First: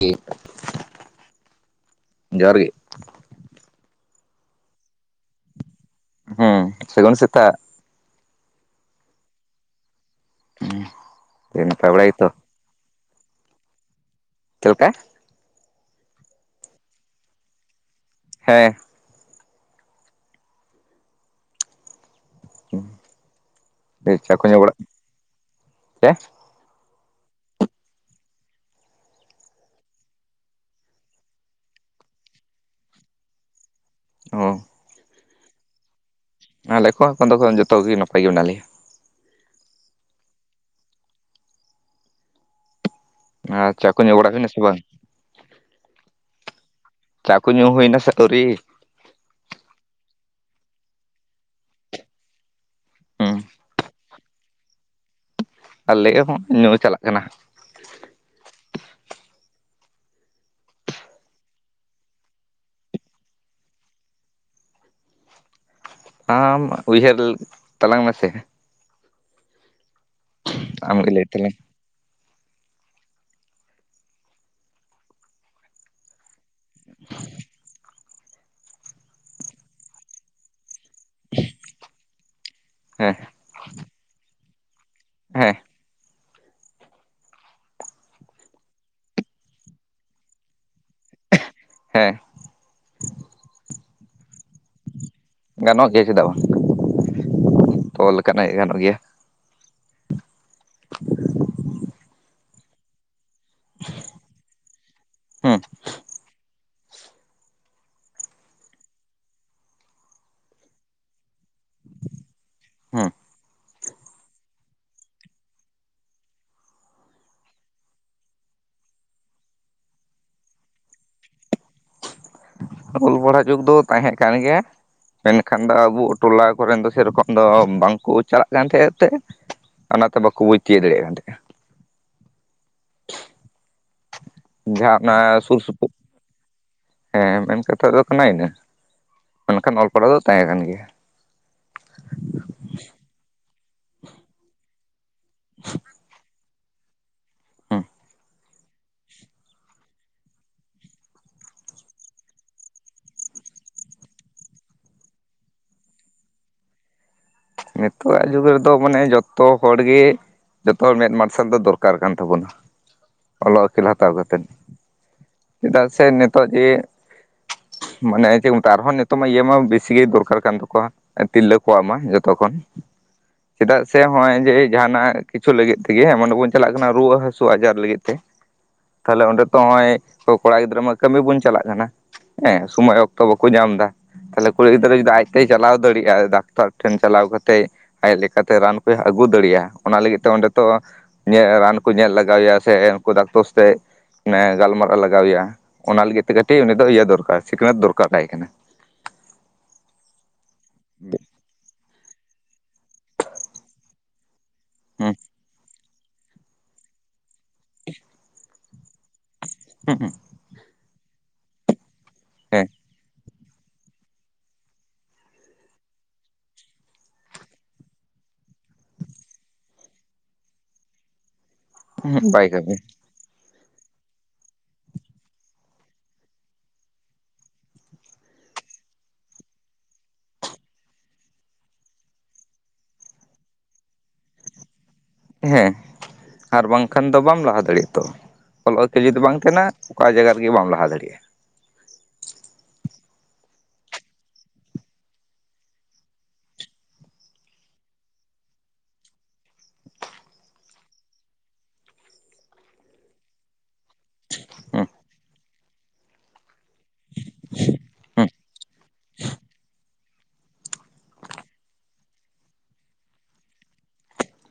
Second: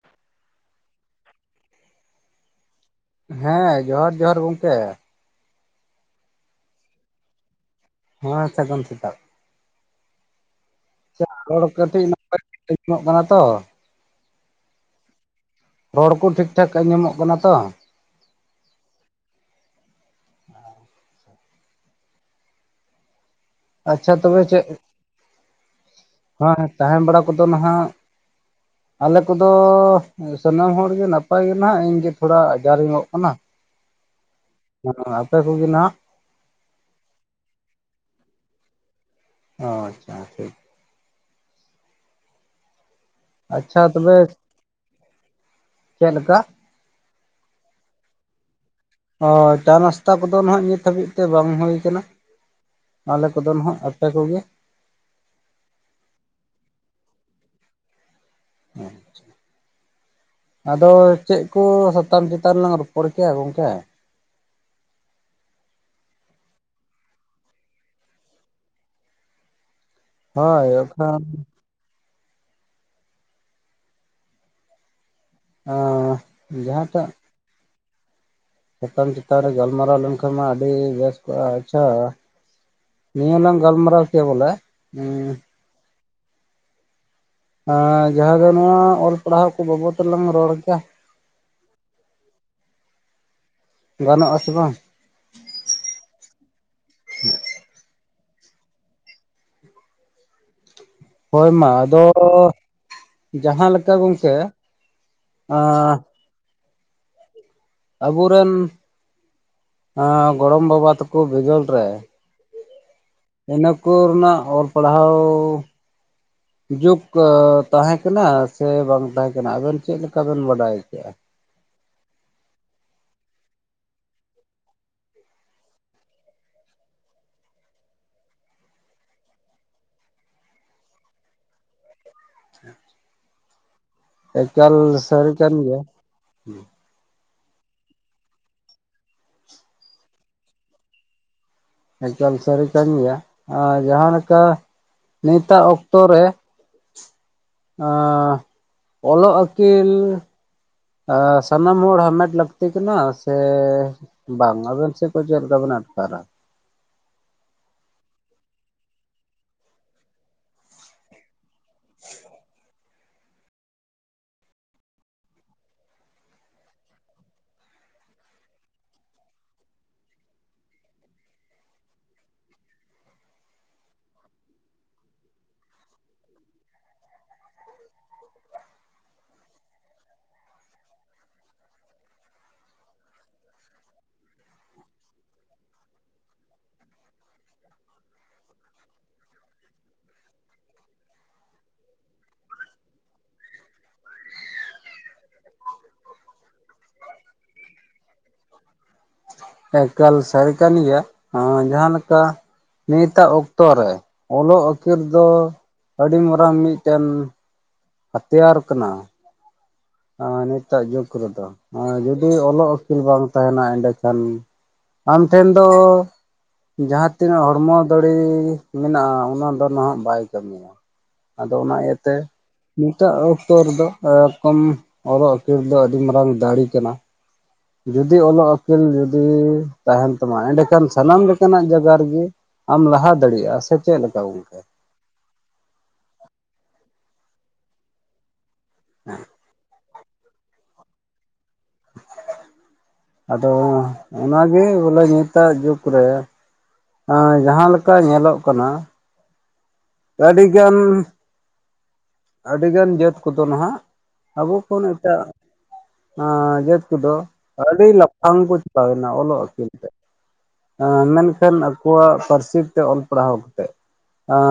[unintelligible] ᱡᱚᱦᱟᱨ ᱜᱮ ᱦᱮᱸ ᱡᱚᱦᱟᱨ ᱡᱚᱦᱟᱨ ᱜᱚᱝᱠᱮ ᱦᱮᱸ ᱥᱟᱹᱜᱩᱱ ᱥᱮᱛᱟᱜ ᱦᱮᱸ ᱥᱟᱹᱜᱩᱱ ᱥᱮᱛᱟᱜ [inaudible] [unintelligible] ᱨᱚᱲ ᱱᱟᱯᱟᱭ ᱵᱟᱲᱟ ᱠᱟᱹᱴᱤᱡ ᱜᱮᱛᱚ [unintelligible] ᱛᱚ ᱪᱮᱫ ᱞᱮᱠᱟ ᱨᱚᱲ ᱠᱚ ᱴᱷᱤᱠ-ᱴᱷᱟᱠ ᱟᱸᱡᱚᱢᱚᱜ ᱠᱟᱱᱟ ᱛᱚ ᱦᱮᱸ ᱟᱪᱪᱷᱟ [unintelligible] ᱪᱟ ᱛᱚᱵᱮ ᱠᱚ ᱧᱩ ᱵᱟᱲᱟᱜ ᱪᱮ ᱦᱟᱸ ᱦᱮᱸ ᱛᱟᱦᱮᱸ ᱵᱟᱲᱟ ᱠᱚᱫᱚ ᱱᱟᱦᱟᱜ ᱟᱞᱮ ᱠᱚᱫᱚ [unintelligible] ᱥᱟᱱᱟᱢ ᱦᱚᱲ ᱜᱮ ᱱᱟᱯᱟᱭ ᱜᱮ ᱱᱟᱦᱟᱜ ᱤᱧᱜᱮ ᱛᱷᱚᱲᱟ ᱟᱡᱟᱨᱤ ᱧᱚᱜ ᱠᱟᱱᱟ ᱚ ᱟᱯᱮ ᱠᱩᱜᱮ ᱱᱟᱜ ᱟᱞᱮ ᱠᱚ ᱦᱚᱸ ᱮᱠᱷᱚᱱ ᱫᱚ ᱡᱚᱛᱚᱜ ᱜᱮ ᱱᱟᱯᱟᱭ ᱜᱮ ᱢᱮᱱᱟᱜ ᱞᱮᱭᱟ ᱚ ᱟᱪᱷᱟ [unintelligible] ᱟᱨ ᱟᱪᱷᱟ [inaudible] ᱪᱟ ᱠᱚ ᱛᱚᱵᱮ ᱧᱩ ᱵᱟᱲᱟ ᱦᱩᱭᱱᱟ ᱥᱮ ᱵᱟᱝ ᱪᱮᱫ ᱞᱮᱠᱟ? ᱪᱟ ᱠᱚ ᱧᱩ ᱦᱩᱭ ᱮᱱᱟ ᱥᱮ ᱟᱹᱣᱨᱤ [unintelligible] ᱳ ᱪᱟ ᱱᱟᱥᱛᱟ ᱠᱚᱫᱚ ᱱᱟᱦᱟᱜ ᱱᱤᱛ ᱦᱟᱹᱵᱤᱡ ᱛᱮ ᱵᱟᱝ ᱦᱩᱭ ᱠᱟᱱᱟ ᱟᱞᱮ ᱦᱩᱸ ᱠᱚᱫᱚ ᱱᱟᱦᱟᱜ [unintelligible] [unintelligible] ᱠᱚᱜᱮ ᱟᱞᱮ ᱦᱚᱸ ᱧᱩ ᱪᱟᱞᱟᱜ ᱠᱟᱱᱟ᱾ [unintelligible] ᱟᱫᱚ ᱪᱮᱫ ᱠᱚ ᱥᱟᱛᱟᱢ ᱪᱮᱛᱟᱱ ᱨᱮᱞᱟᱝ ᱨᱚᱯᱚᱲ ᱠᱮᱭᱟ ᱜᱚᱝᱠᱮ? ᱟᱢ ᱩᱭᱦᱟᱹᱨ ᱛᱟᱞᱟᱝ ᱢᱮᱥᱮ ᱦᱳᱭ ᱟᱢᱜᱮ ᱞᱟᱹᱭ [unintelligible] ᱛᱟᱞᱟᱝ ᱟᱸ ᱡᱟᱦᱟᱸᱴᱟᱜ ᱥᱟᱛᱟᱢ ᱪᱮᱛᱟᱱ ᱨᱮ ᱜᱟᱞᱢᱟᱨᱟᱣ ᱞᱮᱱ ᱠᱷᱟᱱ ᱢᱟ ᱟᱹᱰᱤ ᱵᱮᱥ ᱟᱪᱷᱟ ᱦᱮᱸ ᱱᱤᱭᱟᱹ ᱞᱟᱝ ᱜᱟᱞᱢᱟᱨᱟᱣ ᱠᱮᱭᱟ ᱵᱚᱞᱮ ᱦᱮᱸ ᱮ ᱡᱟᱦᱟᱸ ᱫᱚ ᱱᱚᱣᱟ ᱚᱞ ᱯᱟᱲᱦᱟᱣ ᱠᱚ ᱵᱟᱵᱚᱛ ᱛᱮᱞᱟᱝ ᱨᱚᱲ ᱠᱮᱭᱟ ᱦᱮᱸ ᱜᱟᱱᱚᱜ ᱟᱥᱮ ᱵᱟᱝ ᱜᱟᱱᱚᱜ ᱜᱮᱭᱟ ᱪᱮᱫᱟᱜ ᱵᱟᱝ [inaudible] [unintelligible] ᱞᱮᱠᱟᱱᱟᱜ ᱜᱟᱱᱚᱜ ᱜᱮᱭᱟ ᱦᱳᱭ ᱢᱟ ᱟᱫᱚ ᱡᱟᱦᱟᱸ ᱞᱮᱠᱟ ᱵᱮᱱ ᱥᱮ ᱦᱩᱸ ᱟᱵᱚ ᱨᱮᱱ ᱮ ᱜᱚᱲᱚᱢ ᱵᱟᱵᱟ ᱛᱟᱠᱚ ᱵᱤᱫᱟᱹᱞ ᱨᱮ ᱦᱩᱸ ᱤᱱᱟᱹ ᱠᱚ ᱨᱮᱱᱟᱜ ᱚᱞ ᱯᱟᱲᱦᱟᱣ ᱡᱩᱜᱽ ᱮ ᱛᱟᱦᱮᱸ ᱠᱟᱱᱟ ᱥᱮ ᱵᱟᱝ ᱛᱟᱦᱮᱸ ᱠᱟᱱᱟ ᱟᱵᱮᱱ ᱪᱮᱫ ᱞᱮᱠᱟ ᱵᱮᱱ ᱵᱟᱰᱟᱭ ᱠᱮᱜ ᱟ ᱚᱞ ᱯᱟᱲᱦᱟᱜ ᱡᱩᱜᱽ ᱫᱚ ᱛᱟᱦᱮᱸ ᱠᱟᱱ ᱜᱮᱭᱟ ᱢᱮᱱᱠᱷᱟᱱ ᱫᱚ ᱟᱵᱚ ᱴᱚᱞᱟ ᱠᱚᱨᱮᱱ ᱫᱚ ᱥᱮᱨᱚᱠᱚᱢ ᱫᱚ ᱵᱟᱝᱠᱚ ᱪᱟᱞᱟᱜ ᱠᱟᱱ ᱛᱟᱦᱮᱸᱫ ᱛᱮ ᱚᱱᱟᱛᱮ ᱵᱟᱠᱚ ᱵᱩᱡᱽ ᱛᱤᱭᱟᱹᱜ ᱫᱟᱲᱭᱟᱜ ᱠᱟᱱ ᱛᱟᱦᱮᱡ ᱟ [inaudible] ᱮᱠᱟᱞ ᱡᱟᱦᱟᱸ ᱚᱱᱟ ᱥᱟᱹᱨᱤ ᱠᱟᱱ ᱥᱩᱨ ᱜᱮᱭᱟ ᱥᱩᱯᱩᱨ ᱦᱮᱸ ᱢᱮᱱ ᱠᱟᱛᱷᱟ ᱫᱚ ᱠᱟᱱᱟ ᱤᱱᱟᱹ ᱢᱮᱱ ᱠᱷᱟᱱ ᱚᱞ ᱯᱟᱲᱦᱟᱣ ᱫᱚ ᱛᱟᱦᱮᱸ ᱠᱟᱱ ᱜᱮᱭᱟ ᱮᱠᱟᱞ ᱥᱟᱹᱨᱤ ᱠᱟᱱ ᱜᱮᱭᱟ ᱟᱨ ᱡᱟᱦᱟᱸ ᱞᱮᱠᱟ ᱱᱤᱛᱟᱜ ᱚᱠᱛᱚ ᱨᱮ ᱦᱩᱸ ᱮ ᱚᱞᱚᱜ ᱟᱹᱠᱤᱞ ᱚ ᱥᱟᱱᱟᱢ ᱦᱚᱲ ᱦᱟᱢᱮᱴ ᱞᱟᱹᱠᱛᱤ ᱠᱟᱱᱟ ᱥᱮ ᱵᱟᱝ ᱟᱵᱮᱱ ᱥᱮᱫ ᱠᱚ ᱪᱮᱫ ᱞᱮᱠᱟᱵᱮᱱ ᱟᱴᱠᱟᱨᱟ ᱱᱤᱛᱚᱜᱟᱜ ᱡᱩᱜᱽ ᱨᱮᱫᱚ ᱢᱟᱱᱮ ᱡᱚᱛᱚ ᱦᱚᱲ ᱜᱮ ᱡᱚᱛᱚ ᱢᱮᱫ ᱢᱟ ᱥᱮᱫ ᱫᱚ ᱫᱚᱨᱠᱟᱨ ᱠᱟᱱ ᱛᱟᱵᱚᱱᱟ ᱚᱞᱚᱜ ᱟᱹᱠᱤᱞ ᱦᱟᱛᱟᱣ ᱠᱟᱛᱮᱫ ᱪᱮᱫᱟᱜ ᱥᱮ ᱱᱤᱛᱚᱜ ᱡᱮ ᱢᱟᱱᱮ ᱪᱮᱫ ᱠᱚ ᱢᱮᱛᱟᱜ ᱟᱨᱦᱚᱸ ᱱᱤᱛᱚᱜ ᱢᱟ ᱤᱭᱟᱹ ᱢᱟ ᱵᱮᱥᱤ ᱜᱮ ᱫᱚᱨᱠᱟᱨ ᱠᱟᱱ ᱛᱟᱠᱚᱣᱟ ᱛᱤᱨᱞᱟᱹ ᱠᱚᱣᱟᱜ ᱢᱟ ᱡᱚᱛ ᱛᱚᱠᱷᱚᱱ ᱪᱮᱫᱟᱜ ᱥᱮ ᱦᱚᱸᱜᱼᱚᱭ ᱡᱮ ᱡᱟᱦᱟᱱᱟᱜ ᱠᱤᱪᱷᱩ ᱞᱟᱹᱜᱤᱫ ᱛᱮᱜᱮ ᱚᱱᱮ [inaudible] ᱵᱚᱱ ᱪᱟᱞᱟᱜ ᱠᱟᱱᱟ ᱨᱩᱣᱟᱹ ᱦᱟᱹᱥᱩ ᱟᱡᱟᱨ ᱞᱟᱹᱜᱤᱫ ᱛᱮ ᱛᱟᱦᱞᱮ ᱚᱸᱰᱮ ᱛᱚ ᱱᱚᱜ ᱚᱭ ᱠᱚᱲᱟ ᱜᱤᱫᱽᱨᱟᱹ ᱢᱟ ᱠᱟᱹᱢᱤ ᱵᱚᱱ ᱪᱟᱞᱟᱜ ᱠᱟᱱᱟ ᱦᱮᱸ ᱥᱳᱢᱚᱭ ᱚᱠᱛᱚ ᱵᱟᱠᱚ ᱧᱟᱢ ᱫᱟ ᱛᱟᱦᱞᱮ ᱠᱩᱲᱤ ᱜᱤᱫᱽᱨᱟᱹ ᱡᱩᱫᱤ ᱟᱡᱛᱮᱭ ᱪᱟᱞᱟᱣ ᱫᱟᱲᱮᱭᱟᱜᱼᱟ ᱰᱟᱠᱛᱟᱨ ᱴᱷᱮᱱ ᱪᱟᱞᱟᱣ ᱠᱟᱛᱮᱜ ᱟᱡ ᱞᱮᱠᱟᱛᱮ ᱨᱟᱱ ᱠᱚᱭ ᱟᱹᱜᱩ ᱫᱟᱲᱮᱭᱟᱜᱼᱟ ᱚᱱᱟ ᱞᱟᱹᱜᱤᱫ ᱛᱮ ᱚᱸᱰᱮ ᱛᱚ ᱧᱮᱞ ᱨᱟᱱ ᱠᱚ ᱧᱮᱞ ᱞᱟᱜᱟᱣᱮᱭᱟ ᱥᱮ ᱩᱱᱠᱩ ᱰᱟᱠᱛᱚᱨ ᱥᱟᱣᱛᱮ ᱢᱟᱱᱮ ᱜᱟᱞᱢᱟᱨᱟᱜ ᱞᱟᱜᱟᱣᱮᱭᱟ ᱚᱱᱟ ᱞᱟᱹᱜᱤᱫ ᱛᱮ ᱠᱟᱹᱴᱤᱡ ᱩᱱᱤ ᱫᱚ ᱤᱭᱟᱹ ᱫᱚᱨᱠᱟᱨ ᱥᱤᱠᱷᱱᱟᱹᱛ ᱫᱚᱨᱠᱟᱨᱟᱭ ᱠᱟᱱᱟ ᱮᱠᱟᱞ ᱥᱟᱹᱨᱤ ᱠᱟᱱ ᱜᱮᱭᱟ ᱡᱟᱦᱟᱸ ᱞᱮᱠᱟ ᱱᱤᱛᱟᱜ ᱚᱠᱛᱚ ᱨᱮ ᱚᱞᱚᱜ ᱟᱹᱠᱷᱤᱨ ᱫᱚ ᱟᱹᱰᱤ ᱢᱟᱨᱟᱝ ᱢᱤᱫᱴᱮᱱ ᱦᱟᱛᱭᱟᱨ ᱠᱟᱱᱟ ᱦᱩᱸ ᱮ ᱱᱤᱛᱟᱜ ᱡᱩᱜᱽ ᱨᱮᱫᱚ ᱡᱩᱫᱤ ᱦᱮᱸ ᱚᱞᱚᱜ ᱟᱹᱠᱤᱞ ᱵᱟᱝ ᱛᱟᱦᱮᱱᱟ ᱮᱸᱰᱮᱠᱷᱟᱱ ᱟᱢ ᱴᱷᱮᱱ ᱫᱚ ᱡᱟᱦᱟᱸ ᱛᱤᱱᱟᱹᱜ ᱦᱚᱲᱢᱚ ᱫᱟᱲᱮ ᱢᱮᱱᱟᱜᱼᱟ ᱚᱱᱟ ᱫᱚ ᱱᱟᱦᱟᱜ ᱵᱟᱭ ᱠᱟᱹᱢᱤᱭᱟ ᱟᱫᱚ ᱚᱱᱟ ᱤᱭᱟᱹᱛᱮ ᱦᱮᱸ ᱵᱟᱭ ᱠᱟᱹᱢᱤᱭᱟ ᱱᱤᱛᱟᱜ ᱚᱠᱛᱚ ᱨᱮᱫᱚ ᱮᱨᱚᱠᱚᱢ ᱚᱨᱚᱜ ᱟᱹᱠᱷᱤᱞ ᱫᱚ ᱟᱹᱰᱤ ᱢᱟᱨᱟᱝ ᱫᱟᱲᱤ ᱠᱟᱱᱟ ᱾ ᱡᱩᱫᱤ ᱚᱞᱚᱜ ᱟᱹᱠᱤᱞ ᱡᱩᱫᱤ ᱛᱟᱦᱮᱱ ᱛᱟᱢᱟ ᱮᱸᱰᱮ ᱠᱷᱟᱱ ᱥᱟᱱᱟᱢ ᱞᱮᱠᱟᱱᱟᱜ ᱡᱟᱜᱟ ᱨᱮᱜᱤ ᱟᱢ ᱞᱟᱦᱟ ᱫᱟᱲᱤᱭᱟᱜ-ᱟ, ᱥᱮ ᱪᱮᱞᱠᱟ ᱜᱚᱝᱠᱮ? ᱦᱮᱸ, ᱟᱨ ᱵᱟᱝ ᱠᱷᱟᱱ ᱫᱚ ᱵᱟᱢ ᱞᱟᱦᱟ ᱫᱟᱲᱮᱜ-ᱟ ᱛᱚ, ᱚᱞ-ᱚᱞᱛᱮ ᱡᱩᱫᱤ ᱵᱟᱝ ᱛᱟᱦᱮᱱᱟ ᱾ ᱚᱠᱟ ᱡᱟᱭᱜᱟ ᱨᱮᱜᱤ ᱵᱟᱢ ᱞᱟᱦᱟ ᱫᱟᱲᱮᱜᱼᱴ-ᱟ ᱾ ᱟᱫᱚ ᱚᱱᱟᱜᱮ ᱵᱚᱞᱮ ᱧᱤᱛᱟᱜ ᱡᱩᱜᱽ ᱨᱮ ᱾ ᱮᱸ ᱡᱟᱦᱟᱸ ᱞᱮᱠᱟ ᱧᱮᱞᱚᱜ ᱠᱟᱱᱟ ᱾ ᱪᱮ ᱟᱰᱤ ᱜᱟᱱ ᱟᱹᱰᱤ ᱜᱟᱱ ᱡᱟᱹᱛ ᱠᱚᱫᱚ ᱱᱟᱦᱟᱜ, ᱟᱵᱚ ᱠᱷᱚᱱ ᱦᱩᱸ ᱮᱴᱟᱜ ᱮᱸ ᱡᱟᱹᱛ ᱠᱚᱫᱚ ᱟᱹᱰᱤ ᱦᱩᱸ ᱞᱟᱯᱷᱟᱝ ᱠᱚ ᱪᱟᱞᱟ ᱠᱟᱱᱟ ᱚᱞᱚᱜ ᱟᱹᱠᱤᱞ ᱛᱮ ᱾ ᱮ ᱢᱮᱱᱠᱷᱟᱱ ᱟᱠᱚᱣᱟᱜ ᱯᱟᱹᱨᱥᱤ ᱛᱮ ᱚᱞ ᱯᱟᱲᱦᱟᱣ ᱠᱟ ᱠᱟᱛᱮᱜ,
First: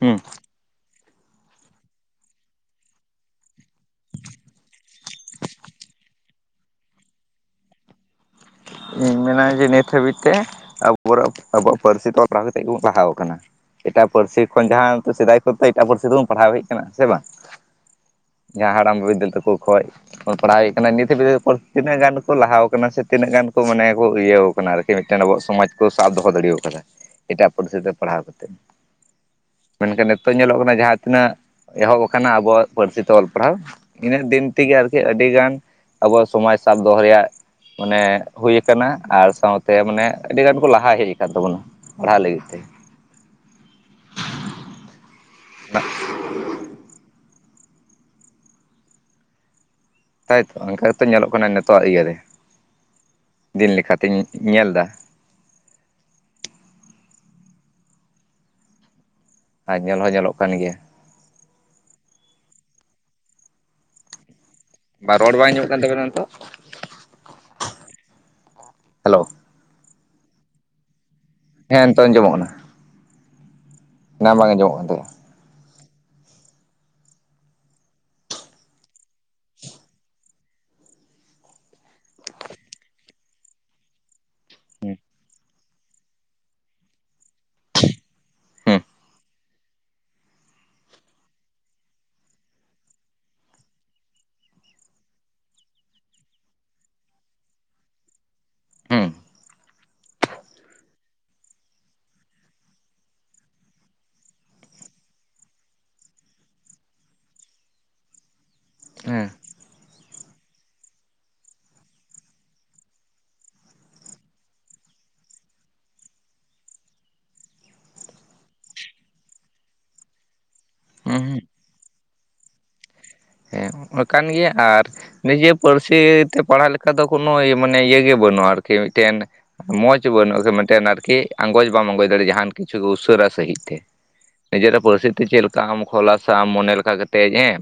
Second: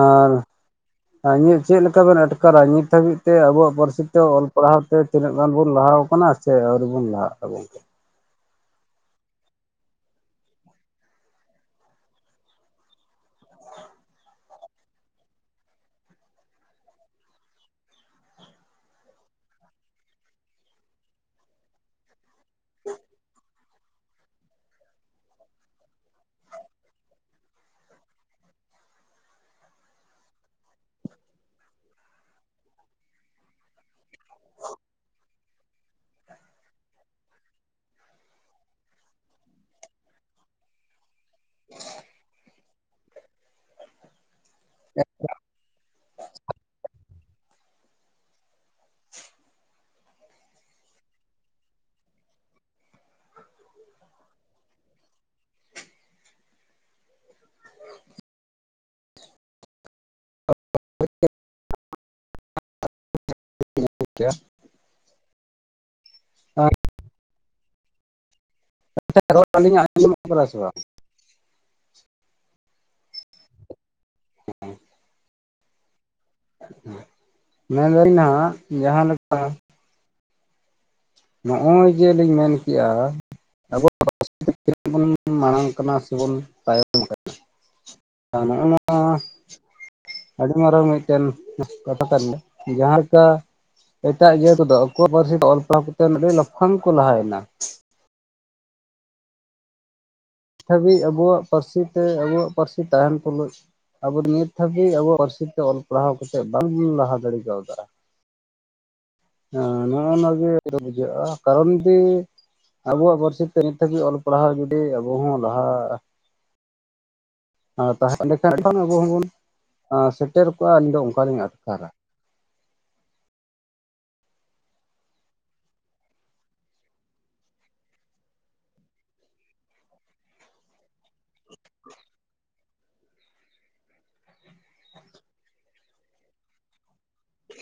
ᱦᱩᱸ ᱮᱸ ᱤᱧᱟᱹᱜ ᱪᱮᱞᱮᱠᱟ ᱵᱚᱱ ᱟᱴᱠᱟᱨᱟ ᱧᱤᱛ ᱦᱟᱹᱵᱤᱡ ᱛᱮ ᱟᱵᱚᱣᱟᱜ ᱯᱟᱹᱨᱥᱤ ᱛᱮ ᱚᱞ ᱯᱟᱲᱦᱟᱣ ᱛᱮ ᱛᱤᱱᱟᱹᱜ ᱜᱟᱱ ᱵᱚᱱ ᱞᱟᱦᱟᱣ ᱠᱟᱱᱟ? ᱥᱮ ᱟᱹᱣᱨᱤ ᱵᱚᱱ ᱞᱟᱦᱟᱜ-ᱟ ᱜᱚᱝᱠᱮ? ᱮᱱᱟ ᱡᱮ ᱱᱤᱛ ᱦᱟᱹᱵᱤᱡ ᱛᱮ ᱟᱵᱚ ᱟᱵᱚᱣᱟᱜ ᱯᱟᱹᱨᱥᱤ ᱛᱮ ᱯᱟᱲᱦᱟᱣ ᱠᱟᱛᱮ ᱜᱮ ᱵᱚ ᱞᱟᱦᱟᱣ ᱟᱠᱟᱱᱟ ᱾ ᱮᱴᱟᱜ ᱯᱟᱹᱨᱥᱤ ᱠᱷᱚᱱ ᱡᱟᱦᱟᱸ ᱛᱚ ᱥᱮᱫᱟᱭ ᱠᱚᱛᱮ ᱮᱴᱟᱜ ᱯᱟᱹᱨᱥᱤ ᱛᱮᱵᱚᱱ ᱯᱟᱲᱦᱟᱣ ᱦᱮᱡ ᱠᱟᱱᱟ ᱥᱮ ᱵᱟᱝ? ᱡᱟᱦᱟᱸ ᱦᱟᱲᱟᱢ ᱵᱤᱫᱽᱫᱟᱹᱞ ᱛᱟᱠᱩ ᱠᱷᱚᱡ ᱾ ᱯᱟᱲᱦᱟᱣ ᱦᱩᱭᱩᱜ ᱠᱟᱱᱟ ᱱᱤᱛ ᱦᱟᱹᱫᱤᱡ ᱛᱮ ᱛᱤᱱᱟᱹᱜ ᱜᱟᱱ ᱠᱚ ᱞᱟᱦᱟᱣ ᱠᱟᱱᱟ ᱥᱮ ᱛᱤᱱᱟᱹᱜ ᱜᱟᱱ ᱠᱚ ᱢᱟᱱᱮ ᱠᱚ ᱤᱭᱟᱹ ᱠᱟᱱᱟ ᱟᱨᱠᱤ ᱢᱤᱫᱴᱮᱱ ᱟᱵᱚᱣᱟᱜ ᱥᱚᱢᱟᱡᱽ ᱠᱚ ᱥᱟᱵ ᱫᱚᱦᱚ ᱫᱟᱲᱮᱣ ᱠᱟᱫᱟ ᱾ ᱮᱴᱟᱜ ᱯᱟᱹᱨᱥᱤ ᱛᱮ ᱯᱟᱲᱦᱟᱣ ᱠᱟᱛᱮᱫ ᱾ ᱢᱮᱱᱠᱷᱟᱱ ᱱᱤᱛᱚᱜ ᱧᱮᱞᱚᱜ ᱠᱟᱱᱟ ᱡᱟᱦᱟᱸ ᱛᱤᱱᱟᱹᱜ ᱮᱦᱚᱵ ᱟᱠᱟᱱᱟ ᱟᱵᱚᱣᱟᱜ ᱯᱟᱹᱨᱥᱤ ᱛᱮ ᱚᱞ ᱯᱟᱲᱦᱟᱣ ᱾ ᱤᱱᱟᱹᱜ ᱫᱤᱱ ᱛᱮᱜᱮ ᱟᱨᱠᱤ ᱟᱹᱰᱤ ᱜᱟᱱ ᱟᱵᱚ ᱥᱚᱢᱟᱡᱽ ᱥᱟᱵ ᱫᱚᱦᱚᱭᱟᱭ ᱨᱮᱭᱟᱜ ᱢᱟᱱᱮ ᱦᱩᱭ ᱠᱟᱱᱟ ᱟᱨ ᱥᱟᱶᱛᱮ ᱢᱟᱱᱮ ᱟᱹᱰᱤ ᱜᱟᱱ ᱠᱚ ᱞᱟᱦᱟ ᱦᱮᱡ ᱟᱠᱟᱱ ᱛᱟᱵᱚᱱᱟ ᱯᱟᱲᱦᱟᱜ ᱞᱟᱹᱜᱤᱫ ᱛᱮ ᱾ ᱛᱟᱭ ᱛᱚ ᱚᱱᱠᱟ ᱜᱮᱛᱚ ᱧᱮᱞᱚᱜ ᱠᱟᱱᱟ ᱱᱤᱛᱚᱜ-ᱟᱜ ᱤᱭᱟᱹ ᱨᱮ ᱫᱤᱱ ᱞᱮᱠᱟ ᱛᱤᱧ ᱧᱮᱞ ᱫᱟ ᱾ ᱟᱨ ᱧᱮᱞ ᱦᱚᱸ ᱧᱮᱞᱚᱜ ᱠᱟᱱ ᱜᱮᱭᱟ ᱾ ᱠᱮ [inaudible] ᱵᱟ ᱨᱚᱲ ᱵᱟᱝ ᱟᱸᱡᱚᱢᱚᱜ ᱠᱟᱱ ᱛᱟᱵᱮᱱᱟ ᱱᱤᱛᱚᱜ ᱾ ᱦᱮᱞᱳ [inaudible] ᱥᱮ ᱵᱟ ᱦᱮᱸ ᱱᱤᱛᱚᱜ ᱟᱸᱡᱚᱢᱚᱜ ᱠᱟᱱᱟ ᱾ ᱮᱱᱟ ᱵᱟᱝ ᱟᱸᱡᱚᱢᱚᱜ ᱠᱟᱱ ᱛᱟᱦᱮᱸᱼᱟ ᱾ [unintelligible] ᱦᱟᱸᱜ ᱡᱟᱦᱟᱸᱞᱮᱠᱟ ᱱᱚᱜᱼᱚᱭ ᱡᱮᱞᱤᱧ ᱢᱮᱱ ᱠᱮᱜᱼᱟ, [inaudible] [inaudible] ᱵᱚᱱ ᱢᱟᱲᱟᱝ ᱠᱟᱱᱟ ᱥᱮᱵᱚᱱ ᱛᱟᱭᱚᱢ ᱠᱟᱱᱟ ᱱᱚᱜᱼᱚ ᱦᱩᱸ ᱱᱚᱣᱟ ᱾ ᱟᱹᱰᱤ ᱢᱟᱨᱟᱝ ᱢᱤᱫᱴᱮᱱ ᱠᱟᱛᱟ ᱠᱟᱱ ᱫᱚ ᱡᱟᱦᱟᱸ ᱞᱮᱠᱟ ᱮᱴᱟᱜ ᱡᱟᱹᱛ ᱠᱚᱫᱚ ᱟᱠᱚᱣᱟᱜ ᱯᱟᱹᱨᱥᱤ ᱛᱮ ᱚᱞ ᱯᱟᱲᱦᱟᱣ ᱠᱟᱛᱮᱫ ᱟᱹᱰᱤ ᱞᱟᱯᱷᱟᱝ ᱠᱚ ᱞᱟᱦᱟᱭ ᱱᱟ ᱾ ᱦᱩᱸ ᱦᱟᱹᱵᱤᱡ ᱟᱵᱚᱣᱟᱜ ᱯᱟᱨᱥᱤ ᱛᱮ ᱟᱵᱚᱣᱟᱜ ᱯᱟᱨᱥᱤ ᱛᱟᱦᱮᱱ ᱛᱩᱞᱩᱡ ᱾ ᱟᱵᱚ ᱱᱤᱛ ᱦᱟᱹᱵᱤᱡ ᱟᱵᱚ-ᱟ ᱯᱟᱨᱥᱤ ᱛᱮ ᱚᱞ ᱯᱟᱲᱦᱟᱣ ᱠᱟᱛᱮᱫ ᱵᱟᱝᱵᱩᱱ ᱞᱟᱦᱟ ᱫᱟᱲᱮ ᱠᱟᱣ ᱫᱟ ᱾ ᱦᱮᱸ ᱱᱚᱜᱼᱚ ᱱᱟ ᱜᱮ [inaudible] ᱵᱩᱡᱷᱟᱹᱜᱼᱟ ᱠᱟᱨᱚᱱ ᱫᱤ ᱟᱵᱚᱣᱟᱜ ᱯᱟᱹᱨᱥᱤ ᱛᱮ ᱱᱤᱛᱚ ᱜᱤ ᱚᱞ ᱯᱟᱲᱦᱟᱣ ᱡᱩᱫᱤ ᱟᱵᱚ ᱦᱚᱸ ᱞᱟᱦᱟ -ᱟ᱾ ᱛᱟᱦᱮᱸ ᱮᱱᱰᱮᱠᱷᱟᱱ [inaudible] ᱟᱵᱚ ᱦᱚᱸᱵᱚᱱ ᱥᱮᱴᱮᱨ ᱠᱚᱜᱼᱟ ᱟᱹᱞᱤᱧ ᱫᱚ ᱦᱩᱸ ᱦᱩᱸ ᱚᱱᱠᱟᱞᱤᱧ ᱟᱴᱠᱟᱨᱟ ᱾ ᱦᱮᱸ ᱠᱟᱱ ᱜᱮᱭᱟ ᱟᱨ ᱱᱤᱡᱮ ᱯᱟᱹᱨᱥᱤ ᱛᱮ ᱯᱟᱲᱦᱟᱜ ᱞᱮᱠᱟ ᱫᱚ ᱠᱳᱱᱳ ᱤ-ᱢᱟᱱᱮ ᱤᱭᱟᱹ ᱜᱮ ᱵᱟᱹᱱᱩᱜᱼᱟ ᱟᱨᱠᱤ ᱢᱤᱴᱮᱱ ᱢᱚᱸᱡᱽ ᱵᱟᱹᱱᱩᱜᱼᱟ ᱠᱤ ᱢᱤᱫᱴᱮᱱ ᱟᱨᱠᱤ ᱟᱸᱜᱚᱡ ᱵᱟᱢ ᱟᱸᱜᱚᱡ ᱫᱟᱲᱮ ᱡᱟᱦᱟᱱ ᱠᱤᱪᱷᱩ ᱩᱥᱟᱹᱨᱟ ᱥᱟᱺᱦᱤᱡ ᱛᱮ ᱾ ᱱᱤᱡᱮᱨᱟᱜ ᱯᱟᱹᱨᱥᱤ ᱛᱮ ᱪᱮᱫ ᱞᱮᱠᱟᱢ ᱠᱷᱚᱞᱟᱥᱟ ᱢᱚᱱᱮ ᱞᱮᱠᱟ ᱠᱟᱛᱮᱜ ᱮᱸ,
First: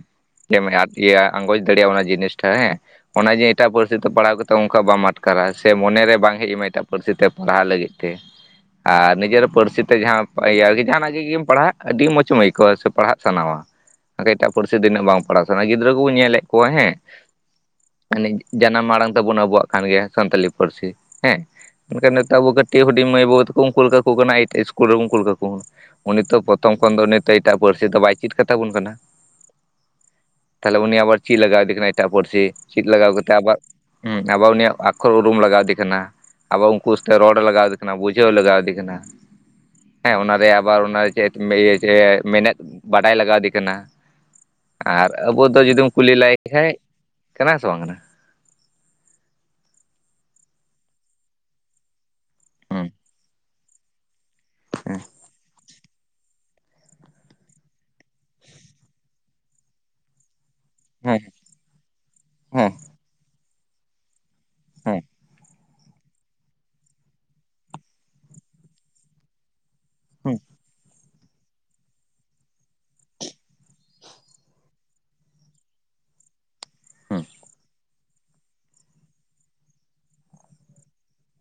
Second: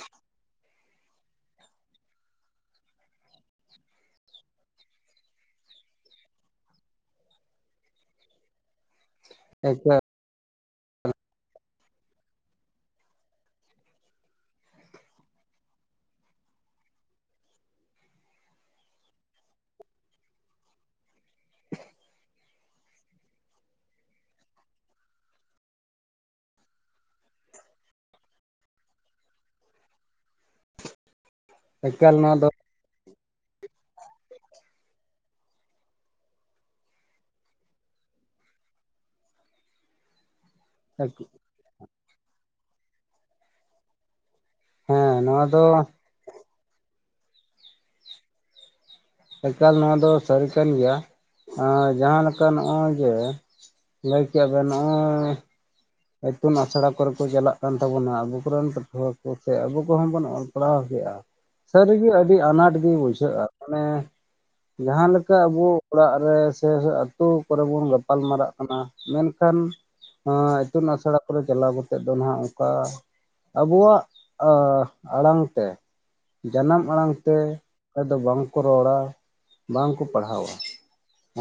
ᱡᱮᱢ ᱤᱭᱟᱹ ᱟᱸᱜᱚᱪ ᱫᱟᱲᱮᱼᱟ ᱚᱱᱟ ᱡᱤᱱᱤᱥᱴᱟ ᱦᱮᱸ ᱾ ᱚᱱᱮ ᱡᱮ ᱮᱴᱟᱜ ᱯᱟᱹᱨᱥᱤ ᱛᱮ ᱯᱟᱲᱦᱟᱣ ᱠᱟᱛᱮᱜ ᱚᱱᱠᱟ ᱵᱟᱢ ᱟᱴᱠᱟᱨᱟ ᱥᱮ ᱢᱚᱱᱮᱨᱮ ᱵᱟᱝ ᱦᱮᱡᱢᱟ ᱮᱴᱟᱜ ᱯᱟᱹᱨᱥᱤ ᱛᱮ ᱯᱟᱲᱦᱟᱜ ᱞᱟᱹᱜᱤᱫ ᱛᱮ ᱾ ᱟᱨ ᱱᱤᱡᱮᱨᱟᱜ ᱯᱟᱹᱨᱥᱤ ᱛᱮ ᱮᱠᱟᱞ ᱡᱟᱦᱟᱸ [inaudible] ᱡᱟᱦᱟᱱᱟᱜ ᱜᱤ ᱜᱤᱢ ᱯᱟᱲᱦᱟᱜ ᱟᱹᱰᱤ ᱢᱚᱸᱡᱽ ᱮᱢ ᱟᱹᱭᱠᱟᱹᱣᱟ ᱥᱮ ᱯᱟᱲᱦᱟᱜ ᱥᱟᱱᱟᱣᱟ ᱾ ᱟᱨ ᱮᱴᱟᱜ ᱯᱟᱹᱨᱥᱤ ᱛᱤᱱᱟᱹᱜ ᱵᱟᱝ ᱯᱟᱲᱟᱜᱟᱣ ᱥᱟᱱᱟ ᱜᱤᱫᱽᱨᱟᱹ ᱠᱩᱵᱚ ᱧᱮᱞᱮᱜ ᱠᱚᱣᱟ ᱦᱮᱸ ᱾ ᱡᱟᱱᱟᱢ ᱟᱲᱟᱝ ᱛᱟᱵᱚᱱ ᱟᱵᱚᱣᱟᱜ ᱠᱟᱱ ᱜᱮᱭᱟ ᱥᱟᱱᱛᱟᱞᱤ ᱯᱟᱹᱨᱥᱤ ᱾ ᱦᱮᱸ, ᱢᱮᱱᱠᱷᱟᱱ ᱱᱤᱛᱚᱜ ᱟᱵᱚ ᱠᱟᱹᱴᱤᱡ ᱦᱩᱰᱤᱝ ᱢᱟᱹᱭ ᱵᱟᱹᱵᱩ ᱛᱟᱹᱠᱩ ᱩᱱᱠᱩᱞ ᱠᱟᱠᱚ ᱠᱟᱱᱟ ᱤᱴ-ᱤᱥᱠᱩᱞ ᱨᱮᱵᱚᱱ ᱠᱩᱞ ᱠᱟᱠᱚ [unintelligible] ᱩᱱᱤ ᱛᱚ ᱯᱨᱚᱛᱷᱚᱢ ᱠᱷᱚᱱ ᱫᱚ ᱩᱱᱤ ᱮᱴᱟᱜ ᱯᱟᱹᱨᱥᱤ ᱫᱚ ᱵᱟᱭ ᱪᱮᱫ ᱠᱟᱫ ᱛᱟᱵᱚᱱ ᱠᱟᱱᱟ ᱾ ᱛᱟᱦᱚᱞᱮ ᱩᱱᱤ ᱟᱵᱟᱨ ᱪᱮᱫ ᱞᱟᱜᱟᱣ ᱫᱮ ᱠᱟᱱᱟ ᱮᱴᱟᱜ ᱮᱠᱟᱞ ᱱᱚᱣᱟ ᱯᱟᱹᱨᱥᱤ ᱫᱚ ᱪᱮᱫ ᱞᱟᱜᱟᱣ ᱠᱟᱛᱮᱫ ᱟᱵᱚᱣᱜ ᱾ ᱦᱸ ᱟᱵᱟᱨ ᱩᱱᱤᱭᱟᱜ ᱟᱠᱷᱚᱨ ᱩᱨᱩᱢ ᱞᱟᱜᱟᱣ ᱟᱫᱮ ᱠᱟᱱᱟ ᱾ ᱟᱵᱚ ᱩᱱᱠᱩ ᱥᱟᱶᱛᱮ ᱨᱚᱲ ᱞᱟᱜᱟᱣ ᱟᱫᱮ ᱠᱟᱱᱟ ᱵᱩᱡᱷᱟᱹᱣ ᱞᱟᱜᱟ ᱟᱫᱮ ᱠᱟᱱᱟ ᱾ ᱦᱮᱸ ᱚᱱᱟᱨᱮ ᱟᱵᱟᱨ ᱚᱱᱟ ᱪᱮᱫ ᱤᱭᱟᱹ ᱢᱮᱱᱮᱫ ᱵᱟᱰᱟᱭ ᱞᱟᱜᱟᱣ ᱟᱫᱮ ᱠᱟᱱᱟ ᱾ ᱦᱮᱸ ᱱᱚᱣᱟ ᱫᱚ ᱠᱩᱞᱤ ᱞᱟᱭ ᱠᱷᱟᱡ ᱠᱟᱱᱟ ᱥᱮ ᱵᱟᱝ ᱠᱟᱱᱟ ᱮᱠᱟᱞ ᱱᱚᱣᱟ ᱫᱚ ᱥᱟᱹᱨᱤ ᱠᱟᱱ ᱜᱮᱭᱟ ᱡᱟᱦᱟᱸ ᱞᱮᱠᱟ ᱦᱩᱸ ᱱᱚᱜᱼᱚᱭ ᱡᱮ ᱾ ᱞᱟᱹᱭ ᱠᱮᱫᱴᱜ ᱟᱵᱮᱱ ᱦᱮᱸ ᱱᱚᱜᱼᱚᱭ ᱾ ᱤᱛᱩᱱ ᱟᱥᱲᱟ ᱠᱚᱨᱮ ᱠᱚ ᱪᱟᱞᱟᱜ ᱠᱟᱱ ᱛᱟᱵᱚᱱᱟ ᱟᱵᱚ ᱠᱚᱨᱮᱱ ᱯᱟᱹᱴᱷᱩᱣᱟᱹ ᱠᱚ ᱥᱮ ᱟᱵᱚ ᱠᱚᱦᱚᱸ ᱵᱚᱱ ᱥᱟᱯᱲᱟᱣ ᱠᱮᱫᱼᱟ ᱦᱮᱸ ᱥᱟᱹᱨᱤ ᱜᱮ ᱟᱹᱰᱤ ᱦᱮᱸ ᱟᱱᱟᱴ ᱜᱮ ᱵᱩᱡᱷᱟᱹᱜᱼᱟ ᱢᱟᱱᱮ ᱦᱮᱸ ᱡᱟᱦᱟᱸ ᱞᱮᱠᱟ ᱟᱵᱚ ᱚᱲᱟᱜ ᱨᱮ ᱥᱮ ᱟᱹᱛᱳ ᱠᱚᱨᱮ ᱵᱚᱱ ᱜᱟᱯᱟᱞ ᱢᱟᱨᱟᱜ ᱠᱟᱱᱟ ᱢᱮᱱᱠᱷᱟᱱ ᱮᱸ ᱟᱥᱲᱟ ᱠᱚᱨᱮ ᱪᱟᱞᱟᱣ ᱠᱟᱛᱮᱫ ᱫᱚ ᱱᱟᱦᱟᱜ ᱚᱝᱠᱟ ᱟᱵᱚᱣᱟᱜ ᱮᱸ ᱟᱲᱟᱝ ᱛᱮ ᱡᱟᱱᱟᱢ ᱟᱲᱟᱝ ᱛᱮ ᱟᱫᱚ ᱵᱟᱝ ᱠᱚ ᱨᱚᱲᱟ ᱵᱟᱝ ᱠᱚ ᱯᱟᱲᱦᱟᱣᱟ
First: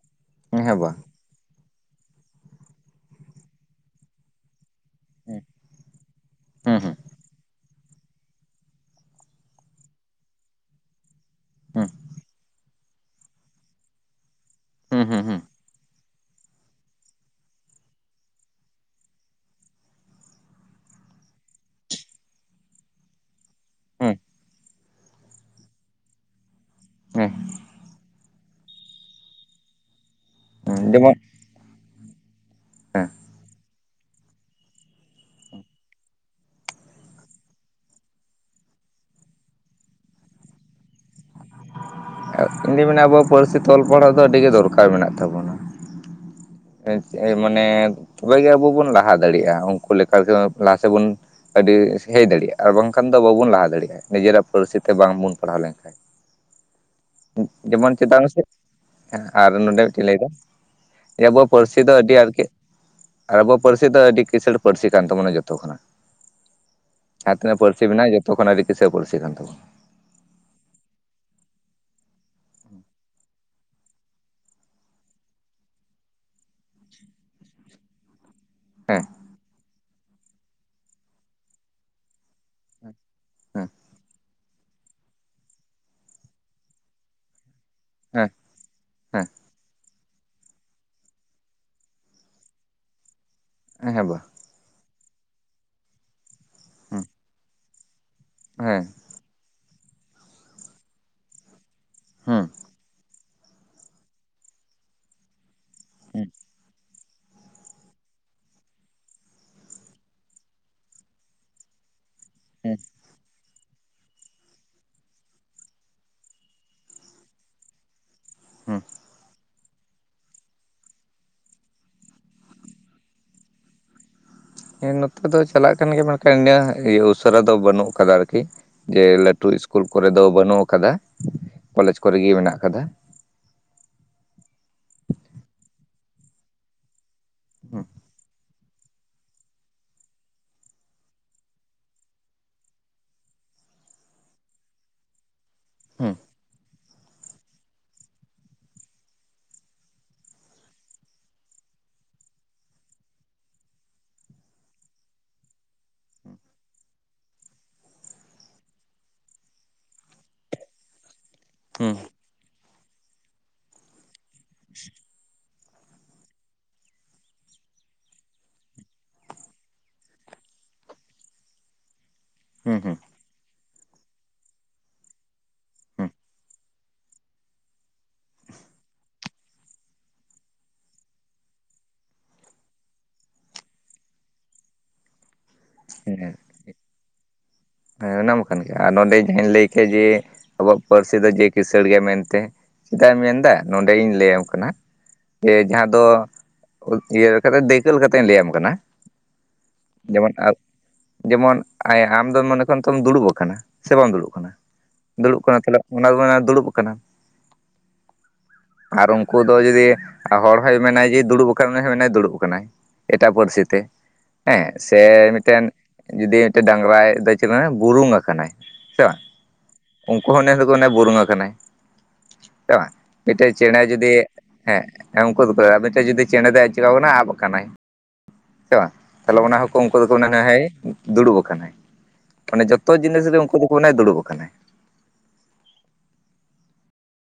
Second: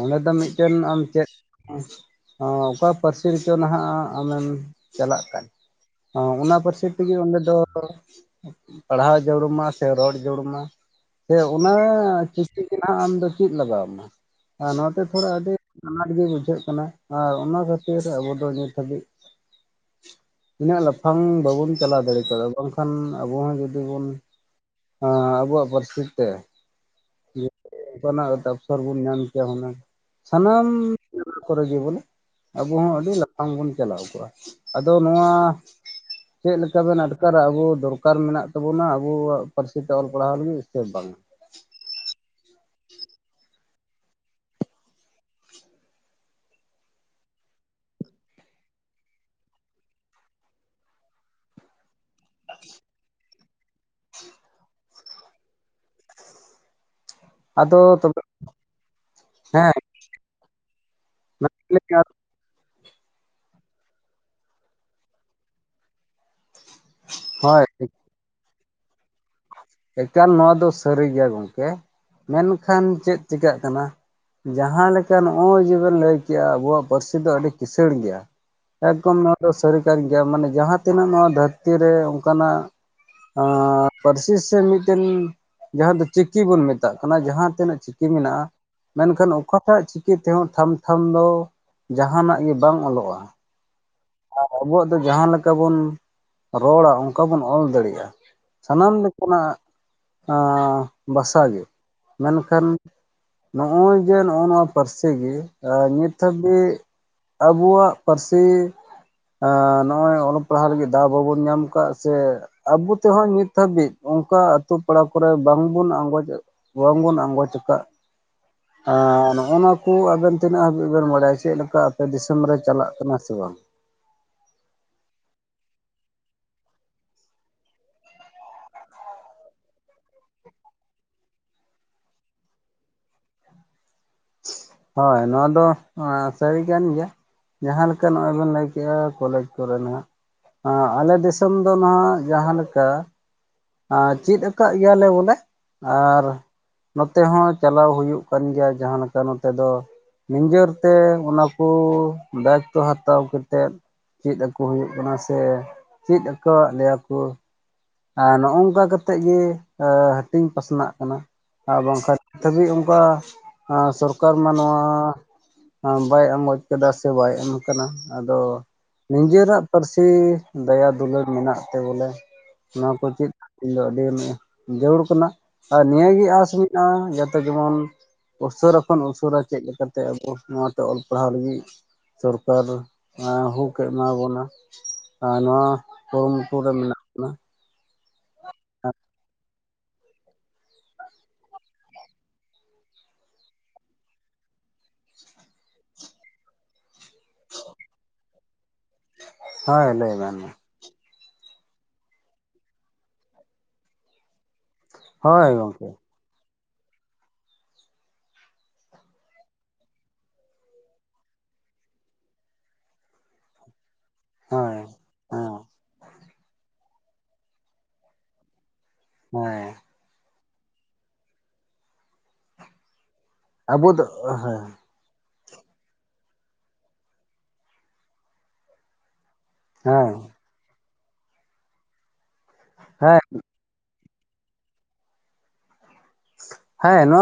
ᱚᱸᱰᱮ ᱫᱚ ᱢᱤᱫᱴᱮᱱ ᱦᱮᱸ ᱵᱟᱝ ᱟᱢ ᱪᱮᱫ ᱟᱸᱻ ᱚᱠᱟ ᱯᱟᱹᱨᱥᱤ ᱨᱮᱪᱚ ᱱᱟᱦᱟᱜ ᱟᱢᱮᱢ ᱪᱟᱞᱟᱜ ᱠᱟᱱ ᱚᱱᱟ ᱦᱩᱸ ᱯᱟᱹᱨᱥᱤ ᱦᱩᱸ ᱛᱮᱜᱮ ᱚᱸᱰᱮ ᱫᱚ ᱯᱟᱲᱦᱟᱣ ᱡᱟᱹᱨᱩᱢᱟ ᱥᱮ ᱨᱚᱲ ᱡᱟᱹᱨᱩᱢᱟ ᱥᱮ ᱚᱱᱟ ᱪᱤᱠᱤ ᱾ ᱱᱟᱦᱟᱜ ᱟᱢ ᱫᱚ ᱪᱮᱫ ᱞᱟᱜᱟᱣ ᱟᱢᱟ ᱱᱚᱣᱟ ᱛᱮ ᱦᱩᱸ ᱦᱩᱸ ᱛᱷᱚᱲᱟ ᱦᱩᱸ ᱟᱹᱰᱤ ᱾ ᱟᱱᱟᱴ ᱜᱮ ᱵᱩᱡᱷᱟᱹᱜ ᱠᱟᱱᱟ ᱟᱨ ᱚᱱᱟ ᱠᱷᱟᱹᱛᱤᱨ ᱟᱵᱚ ᱫᱚ ᱱᱤᱛ ᱦᱟᱹᱵᱤᱡ ᱛᱤᱱᱟᱹᱜ ᱞᱟᱯᱷᱟᱝ ᱵᱟᱵᱚᱱ ᱪᱟᱞᱟᱣ ᱫᱟᱲᱮ ᱠᱟᱣᱫᱟ ᱵᱟᱝ ᱠᱷᱟᱱ ᱟᱵᱚ ᱦᱚᱸ ᱡᱩᱫᱤ ᱵᱚᱱ ᱦᱩᱸ ᱦᱮᱸ ᱟᱵᱚᱣᱟᱜ ᱯᱟᱹᱨᱥᱤ ᱛᱮ ᱦᱚᱨ ᱵᱚᱱ ᱧᱟᱢ ᱠᱮᱭᱟ ᱚᱱᱟ ᱥᱟᱱᱟᱢ ᱦᱮᱸ ᱡᱮᱢᱚᱱ ᱠᱚᱨᱮ ᱜᱮ ᱵᱚᱞᱮ ᱟᱵᱚ ᱦᱚᱸ ᱦᱮᱸ ᱟᱹᱰᱤ ᱞᱟᱯᱷᱟᱝ ᱵᱚᱱ ᱪᱟᱞᱟᱣ ᱠᱚᱜᱼᱟ ᱟᱫᱚ ᱱᱚᱣᱟ ᱪᱮᱫ ᱞᱮᱠᱟ ᱵᱮᱱ ᱟᱴᱠᱟᱨᱟ ᱟᱵᱚ ᱫᱚᱨᱠᱟᱨ ᱢᱮᱱᱟᱜ ᱛᱟᱵᱚᱱᱟ ᱟᱵᱩᱣᱟᱜ ᱯᱟᱹᱨᱥᱤ ᱛᱮ ᱚᱞ ᱯᱟᱲᱦᱟᱣ ᱞᱟᱹᱜᱤᱫ ᱥᱮ ᱵᱟᱝ ᱤᱧ ᱫᱩᱧ ᱢᱮᱱᱟ ᱟᱵᱚᱣᱟᱜ ᱯᱟᱹᱨᱥᱤ ᱚᱞ ᱯᱟᱲᱟᱜᱟᱣ ᱫᱚ ᱟᱹᱰᱤ ᱜᱮ ᱫᱚᱨᱠᱟᱨ ᱢᱮᱱᱟᱜ ᱛᱟᱵᱚᱱᱟ ᱮᱸ ᱢᱟᱱᱮ ᱛᱚᱵᱮ ᱜᱮ ᱟᱵᱚ ᱵᱚᱱ ᱞᱟᱦᱟ ᱫᱟᱲᱮᱜᱼᱟ ᱩᱱᱠᱩ ᱞᱟᱦᱟ ᱥᱮᱫ ᱵᱚᱱ ᱟᱹᱰᱤ ᱥᱟᱹᱜᱤᱧ ᱦᱮᱡ ᱫᱟᱲᱮᱭᱟᱜᱼᱟ ᱟᱨ ᱵᱟᱝ ᱠᱷᱟᱱ ᱫᱚ ᱵᱟᱵᱚᱱ ᱞᱟᱦᱟ ᱫᱟᱲᱮᱭᱟᱜᱼᱟ ᱱᱤᱡᱮᱨᱟᱜ ᱯᱚᱨᱤᱥᱛᱷᱤᱛᱤ ᱨᱮ ᱵᱟᱝ ᱵᱚᱱ ᱯᱟᱲᱦᱟᱣ ᱞᱮᱱᱠᱷᱟᱱ ᱟᱫᱚ ᱡᱮᱢᱚᱱ ᱛᱚᱵᱮ ᱪᱮᱛᱟᱱ ᱥᱮᱫ ᱟᱨ ᱦᱮᱸ ᱱᱚᱰᱮ ᱢᱤᱫᱴᱮᱱ ᱞᱟᱹᱭᱫᱟ ᱟᱵᱚᱣᱟᱜ ᱯᱟᱹᱨᱥᱤ ᱫᱚ ᱟᱹᱰᱤ ᱟᱨᱠᱤ ᱟᱵᱚ ᱯᱟᱹᱨᱥᱤ ᱫᱚ ᱟᱹᱰᱤ ᱠᱤᱥᱟᱹᱬ ᱯᱟᱹᱨᱥᱤ ᱠᱟᱱ ᱛᱟᱵᱚᱱᱟ ᱡᱚᱛᱚ ᱠᱷᱚᱱᱟᱜ ᱡᱟᱦᱟᱸ ᱛᱤᱱᱟᱹᱜ ᱦᱳᱭ ᱯᱟᱹᱨᱥᱤ ᱢᱮᱱᱟᱜᱼᱟ ᱡᱚᱛᱚ ᱠᱷᱚᱱᱟᱜ ᱟᱹᱰᱤ ᱠᱤᱥᱟᱹᱬ ᱯᱟᱹᱨᱥᱤ ᱠᱟᱱ ᱛᱟᱵᱚᱱᱟ ᱮᱠᱟᱞ ᱱᱚᱣᱟ ᱫᱚ ᱥᱟᱹᱨᱤ ᱜᱮᱭᱟ ᱜᱚᱝᱠᱮ ᱢᱮᱱᱠᱷᱟᱱ ᱪᱮᱫ ᱪᱮᱠᱟᱹᱜ ᱠᱟᱱᱟ ᱡᱟᱦᱟᱸ ᱞᱮᱠᱟ ᱱᱚᱜᱼᱚᱭ ᱡᱮᱵᱮᱱ ᱞᱟᱹᱭ ᱠᱮᱜᱼᱟ ᱟᱵᱚᱣᱟᱜ ᱯᱟᱹᱨᱥᱤ ᱫᱚ ᱟᱹᱰᱤ ᱠᱤᱥᱟᱹᱬ ᱜᱮᱭᱟ ᱦᱮᱸ ᱮᱠᱫᱚᱢ ᱱᱚᱣᱟ ᱫᱚ ᱥᱟᱹᱨᱤ ᱠᱟᱱ ᱜᱮᱭᱟ ᱢᱟᱱᱮ ᱡᱟᱦᱟᱸ ᱛᱤᱱᱟᱹᱜ ᱱᱚᱣᱟ ᱫᱷᱟᱹᱨᱛᱤ ᱨᱮ ᱚᱝᱠᱟᱱᱟᱜ ᱦᱮᱸ ᱟᱸᱻ ᱯᱟᱹᱨᱥᱤ ᱯᱟᱹᱨᱥᱤ ᱢᱤᱫᱴᱮᱱ ᱡᱟᱦᱟᱸ ᱫᱚ ᱪᱤᱠᱤ ᱵᱚᱱ ᱢᱮᱛᱟᱜ ᱠᱟᱱᱟ ᱡᱟᱦᱟᱸ ᱛᱤᱱᱟᱹᱜ ᱪᱤᱠᱤ ᱦᱮᱸ ᱢᱮᱱᱟᱜᱼᱟ ᱢᱮᱱᱠᱷᱟᱱ ᱚᱠᱟᱴᱟᱜ ᱪᱤᱠᱤ ᱛᱮᱦᱚᱸ ᱴᱷᱟᱢ ᱴᱷᱟᱢ ᱫᱚ ᱡᱟᱸᱦᱟᱱᱟᱜ ᱜᱮ ᱵᱟᱝ ᱚᱞᱚᱜᱼᱟ ᱮᱸᱦᱮᱸᱜ ᱵᱟ ᱟᱨ ᱟᱵᱚᱣᱟᱜ ᱫᱚ ᱡᱟᱦᱟᱸ ᱞᱮᱠᱟ ᱵᱚᱱ ᱨᱚᱲᱟ ᱦᱩᱸ ᱚᱱᱠᱟ ᱵᱚᱱ ᱚᱞ ᱫᱟᱲᱮᱭᱟᱜᱼᱟ ᱦᱮᱸ ᱥᱟᱱᱟᱢ ᱞᱮᱠᱟᱱᱟᱜ ᱮᱸᱻ ᱵᱷᱟᱥᱟ ᱜᱮ ᱦᱩᱸ ᱢᱮᱱᱠᱷᱟᱱ ᱱᱚᱜᱼᱚᱭ ᱡᱮ ᱱᱚᱜᱼᱚ ᱱᱚᱣᱟ ᱯᱟᱹᱨᱥᱤ ᱜᱮ ᱱᱤᱛ ᱦᱩᱸ ᱦᱟᱹᱵᱤᱡ ᱟᱵᱚᱣᱟᱜ ᱯᱟᱹᱨᱥᱤ ᱮᱸᱻ ᱱᱚᱜᱼᱚᱭ ᱚᱞᱚᱜ ᱯᱟᱲᱦᱟᱜ ᱞᱟᱹᱜᱤᱫ ᱫᱟᱣ ᱵᱟᱵᱚᱱ ᱧᱟᱢ ᱠᱟᱜ ᱥᱮ ᱦᱩᱸ ᱟᱵᱚ ᱛᱮᱦᱚᱸ ᱱᱤᱛ ᱦᱟᱹᱵᱤᱡ ᱚᱝᱠᱟ ᱟᱹᱛᱳ ᱯᱟᱲᱟ ᱠᱚᱨᱮ ᱵᱟᱝ ᱵᱚᱱ ᱟᱸᱜᱚᱡ ᱵᱟᱝ ᱵᱚᱱ ᱟᱸᱜᱚᱪ ᱠᱟᱜ ᱦᱩᱸ ᱮᱸᱻ ᱱᱚᱜᱼᱱᱚᱣᱟ ᱠᱚ ᱟᱵᱮᱱ ᱛᱤᱱᱟᱹᱜ ᱦᱟᱹᱵᱤᱡ ᱵᱮᱱ ᱵᱟᱲᱟᱭᱟ ᱪᱮᱫᱞᱮᱠᱟ ᱟᱯᱮ ᱫᱤᱥᱚᱢ ᱨᱮ ᱪᱟᱞᱟᱜ ᱠᱟᱱᱟ ᱥᱮ ᱵᱟᱝ ᱦᱮᱸ ᱱᱚᱛᱮ ᱫᱚ ᱪᱟᱞᱟᱜ ᱠᱟᱱ ᱜᱮᱭᱟ ᱢᱮᱱ ᱠᱷᱟᱱ [inaudible] ᱤᱭᱟᱹ ᱩᱥᱟᱹᱨᱟ ᱫᱚ ᱵᱟᱹᱱᱩᱜ ᱟᱠᱟᱫᱟ ᱟᱨᱠᱤ ᱡᱮ ᱞᱟᱹᱴᱩ ᱤᱥᱠᱩᱞ ᱠᱚᱨᱮ ᱫᱚ ᱵᱟᱹᱱᱩᱜ ᱠᱟᱫᱟ ᱠᱚᱞᱮᱡᱽ ᱠᱚᱨᱮ ᱜᱮ ᱢᱮᱱᱟᱜ ᱠᱟᱫᱟ ᱦᱳᱭ ᱱᱚᱣᱟ ᱫᱚ ᱥᱟᱹᱨᱤ ᱠᱟᱱ ᱜᱮᱭᱟ ᱦᱩᱸ ᱡᱟᱦᱟᱸ ᱞᱮᱠᱟ ᱱᱚᱜᱼᱚᱭ ᱵᱤᱱ ᱞᱟᱹᱭ ᱠᱮᱜᱼᱟ ᱠᱚᱞᱮᱡᱽ ᱠᱚᱨᱮ ᱱᱟᱦᱟᱜ ᱮᱸᱻ ᱟᱞᱮ ᱫᱤᱥᱚᱢ ᱫᱚ ᱱᱟᱦᱟᱜ ᱡᱟᱦᱟᱸ ᱞᱮᱠᱟ ᱟᱸ ᱪᱮᱫ ᱠᱟᱫ ᱜᱮᱭᱟ ᱞᱮ ᱵᱚᱞᱮ ᱦᱩᱸ ᱟᱨ ᱱᱚᱛᱮ ᱦᱚᱸ ᱪᱟᱞᱟᱣ ᱦᱩᱭᱩᱜ ᱠᱟᱱ ᱜᱮᱭᱟ ᱡᱟᱦᱟᱸ ᱞᱮᱠᱟ ᱱᱚᱛᱮ ᱫᱚ ᱱᱤᱡᱮᱨ ᱛᱮ ᱚᱱᱟ ᱠᱚ ᱫᱟᱭᱤᱛᱛᱚ ᱦᱟᱛᱟᱣ ᱠᱟᱛᱮᱫ ᱪᱮᱫ ᱟᱠᱚ ᱦᱩᱭᱩᱜ ᱠᱟᱱᱟ ᱥᱮ ᱪᱮᱫ ᱟᱠᱟᱣᱟᱫ ᱞᱮᱭᱟ ᱠᱚ ᱟᱨ ᱱᱚᱜ-ᱚᱝᱠᱟ ᱠᱟᱛᱮᱫ ᱜᱮ ᱦᱟᱹᱴᱤᱧ ᱯᱟᱥᱱᱟᱜ ᱠᱟᱱᱟ ᱟᱨ ᱦᱩᱸ ᱵᱟᱝᱠᱷᱟᱱ ᱫᱷᱟᱹᱵᱤᱡ ᱚᱝᱠᱟ ᱥᱚᱨᱠᱟᱨ ᱢᱟ ᱱᱚᱣᱟ ᱵᱟᱭ ᱟᱸᱜᱚᱡ ᱠᱟᱫᱟ ᱥᱮ ᱵᱟᱭ ᱮᱢ ᱠᱟᱱᱟ ᱟᱫᱚ ᱱᱤᱡᱮᱨᱟᱜ ᱯᱟᱹᱨᱥᱤ ᱫᱟᱭᱟ ᱫᱩᱞᱟᱹᱲ ᱢᱮᱱᱟᱜ ᱛᱮ ᱵᱚᱞᱮ ᱦᱩᱸ ᱦᱩᱸ ᱱᱚᱣᱟ ᱠᱚ ᱪᱮᱫ ᱤᱧ ᱫᱚ ᱟᱹᱰᱤ ᱡᱟᱹᱨᱩᱲ ᱠᱟᱱᱟ ᱟᱨ ᱦᱩᱸ ᱱᱤᱭᱟᱹᱜᱮ ᱟᱸᱥ ᱢᱮᱱᱟᱜ-ᱟ ᱡᱟᱛᱮ ᱡᱮᱢᱚᱱ ᱩᱥᱟᱹᱨᱟ ᱠᱷᱚᱱ ᱩᱥᱟᱹᱨᱟ ᱪᱮᱫ ᱞᱮᱠᱟᱛᱮ ᱱᱚᱣᱟ ᱛᱮ ᱚᱞ ᱯᱟᱲᱦᱟᱣ ᱞᱟᱹᱜᱤᱫ ᱥᱚᱨᱠᱟᱨ ᱦᱩᱠ ᱮᱢᱟ ᱵᱚᱱᱟ ᱟᱨ ᱱᱚᱣᱟ ᱦᱮᱸ ᱠᱩᱨᱩᱢᱩᱴᱩ ᱨᱮ ᱢᱮᱱᱟᱜ ᱵᱚᱱᱟ ᱦᱮᱸ ᱚᱱᱟᱢᱟ ᱠᱟᱱ ᱜᱮ ᱟᱨ ᱱᱚᱰᱮ ᱡᱟᱦᱟᱸᱧ ᱞᱟᱹᱭ ᱠᱮᱭᱟ ᱡᱮ ᱟᱵᱚᱣᱟᱜ ᱯᱟᱹᱨᱥᱤ ᱫᱚ ᱡᱮ ᱠᱤᱥᱟᱹᱬ ᱜᱮᱭᱟ ᱢᱮᱱᱛᱮ ᱪᱮᱫᱟᱜ ᱮ ᱢᱮᱱᱫᱟ ᱱᱚᱰᱮ ᱜᱮ ᱞᱟᱹᱭ ᱟᱢ ᱠᱟᱱᱟ ᱡᱮ ᱡᱟᱦᱟᱸ ᱫᱚ ᱤᱭᱟᱹ ᱠᱟᱛᱮ ᱫᱟᱹᱭᱠᱟᱹ ᱞᱮᱠᱟᱛᱮᱧ ᱞᱟᱹᱭᱟᱢ ᱠᱟᱱᱟ ᱦᱳᱭ ᱞᱟᱹᱭ ᱡᱮᱢᱚᱱ ᱵᱮᱱ ᱢᱟ ᱡᱮᱢᱚᱱ ᱟᱢ ᱫᱚ ᱢᱚᱱᱮ ᱠᱷᱚᱱ ᱛᱚᱢ ᱫᱩᱲᱩᱵ ᱠᱟᱱᱟ ᱥᱮ ᱵᱟᱢ ᱫᱩᱲᱩᱵ ᱠᱟᱱᱟ ᱫᱩᱲᱩᱵ ᱦᱳᱭ ᱠᱟᱱᱟ ᱛᱟᱞᱦᱮ ᱜᱚᱢᱠᱮ ᱚᱱᱟ ᱠᱚ ᱢᱮᱱᱟ ᱫᱩᱲᱩᱵ ᱠᱟᱱᱟ ᱟᱨ ᱩᱝᱠᱩ ᱫᱚ ᱡᱩᱫᱤ ᱦᱚᱲ ᱦᱚᱸᱭ ᱢᱮᱱᱟᱭ ᱡᱮ ᱫᱩᱲᱩᱵ ᱠᱟᱱᱟ ᱩᱱᱤ ᱦᱚᱸ ᱢᱮᱱᱟᱭ ᱫᱩᱲᱩᱵ ᱠᱟᱱᱟᱭ ᱮᱴᱟᱜ ᱯᱟᱹᱨᱥᱤ ᱛᱮ ᱦᱮᱸ ᱦᱳᱭ ᱥᱮ ᱦᱮᱸ ᱢᱤᱫᱴᱮᱱ ᱡᱩᱫᱤ ᱢᱤᱫᱴᱮᱡ ᱰᱟᱝᱨᱟᱭ ᱪᱮᱛᱟᱱ ᱨᱮ ᱵᱩᱨᱩᱢ ᱟᱠᱟᱱᱟᱭ ᱥᱮ ᱵᱟᱝ ᱦᱮᱸ ᱩᱱᱠᱩ ᱦᱚᱸ [inaudible] ᱠᱚ ᱵᱩᱨᱩᱝ ᱟᱠᱟᱱᱟᱭ ᱥᱮ ᱵᱟᱝ ᱢᱤᱫᱴᱮᱡ ᱪᱮᱬᱮ ᱟᱵᱚ ᱫᱚ ᱡᱩᱫᱤ ᱦᱮᱸ ᱦᱮᱸᱜ ᱦᱮᱸ ᱩᱱᱠᱩ ᱫᱚᱠᱚ ᱞᱟᱹᱭᱟ ᱢᱤᱫᱴᱮᱱ ᱡᱩᱫᱤ ᱪᱮᱬᱮ ᱫᱚᱭ ᱪᱮᱠᱟᱣ ᱠᱟᱱᱟ ᱟᱵ ᱠᱟᱱᱟᱭ ᱥᱮ ᱵᱟᱝ ᱛᱟᱦᱚᱞᱮ ᱚᱱᱟ ᱦᱚᱸ ᱩᱱᱠᱩ ᱫᱚᱠᱚ ᱦᱮᱸ ᱢᱮᱱᱟ ᱦᱮᱸ ᱫᱩᱲᱩᱵ ᱠᱟᱱᱟᱭ ᱢᱟᱱᱮ ᱡᱚᱛᱚ ᱦᱮᱸ ᱡᱤᱱᱤᱥ ᱨᱮ ᱩᱱᱠᱩ ᱫᱚᱠᱚ ᱢᱮᱱᱟ ᱫᱩᱲᱩᱵ ᱠᱟᱱᱟᱭ ᱦᱮᱸ ᱱᱚᱣᱟ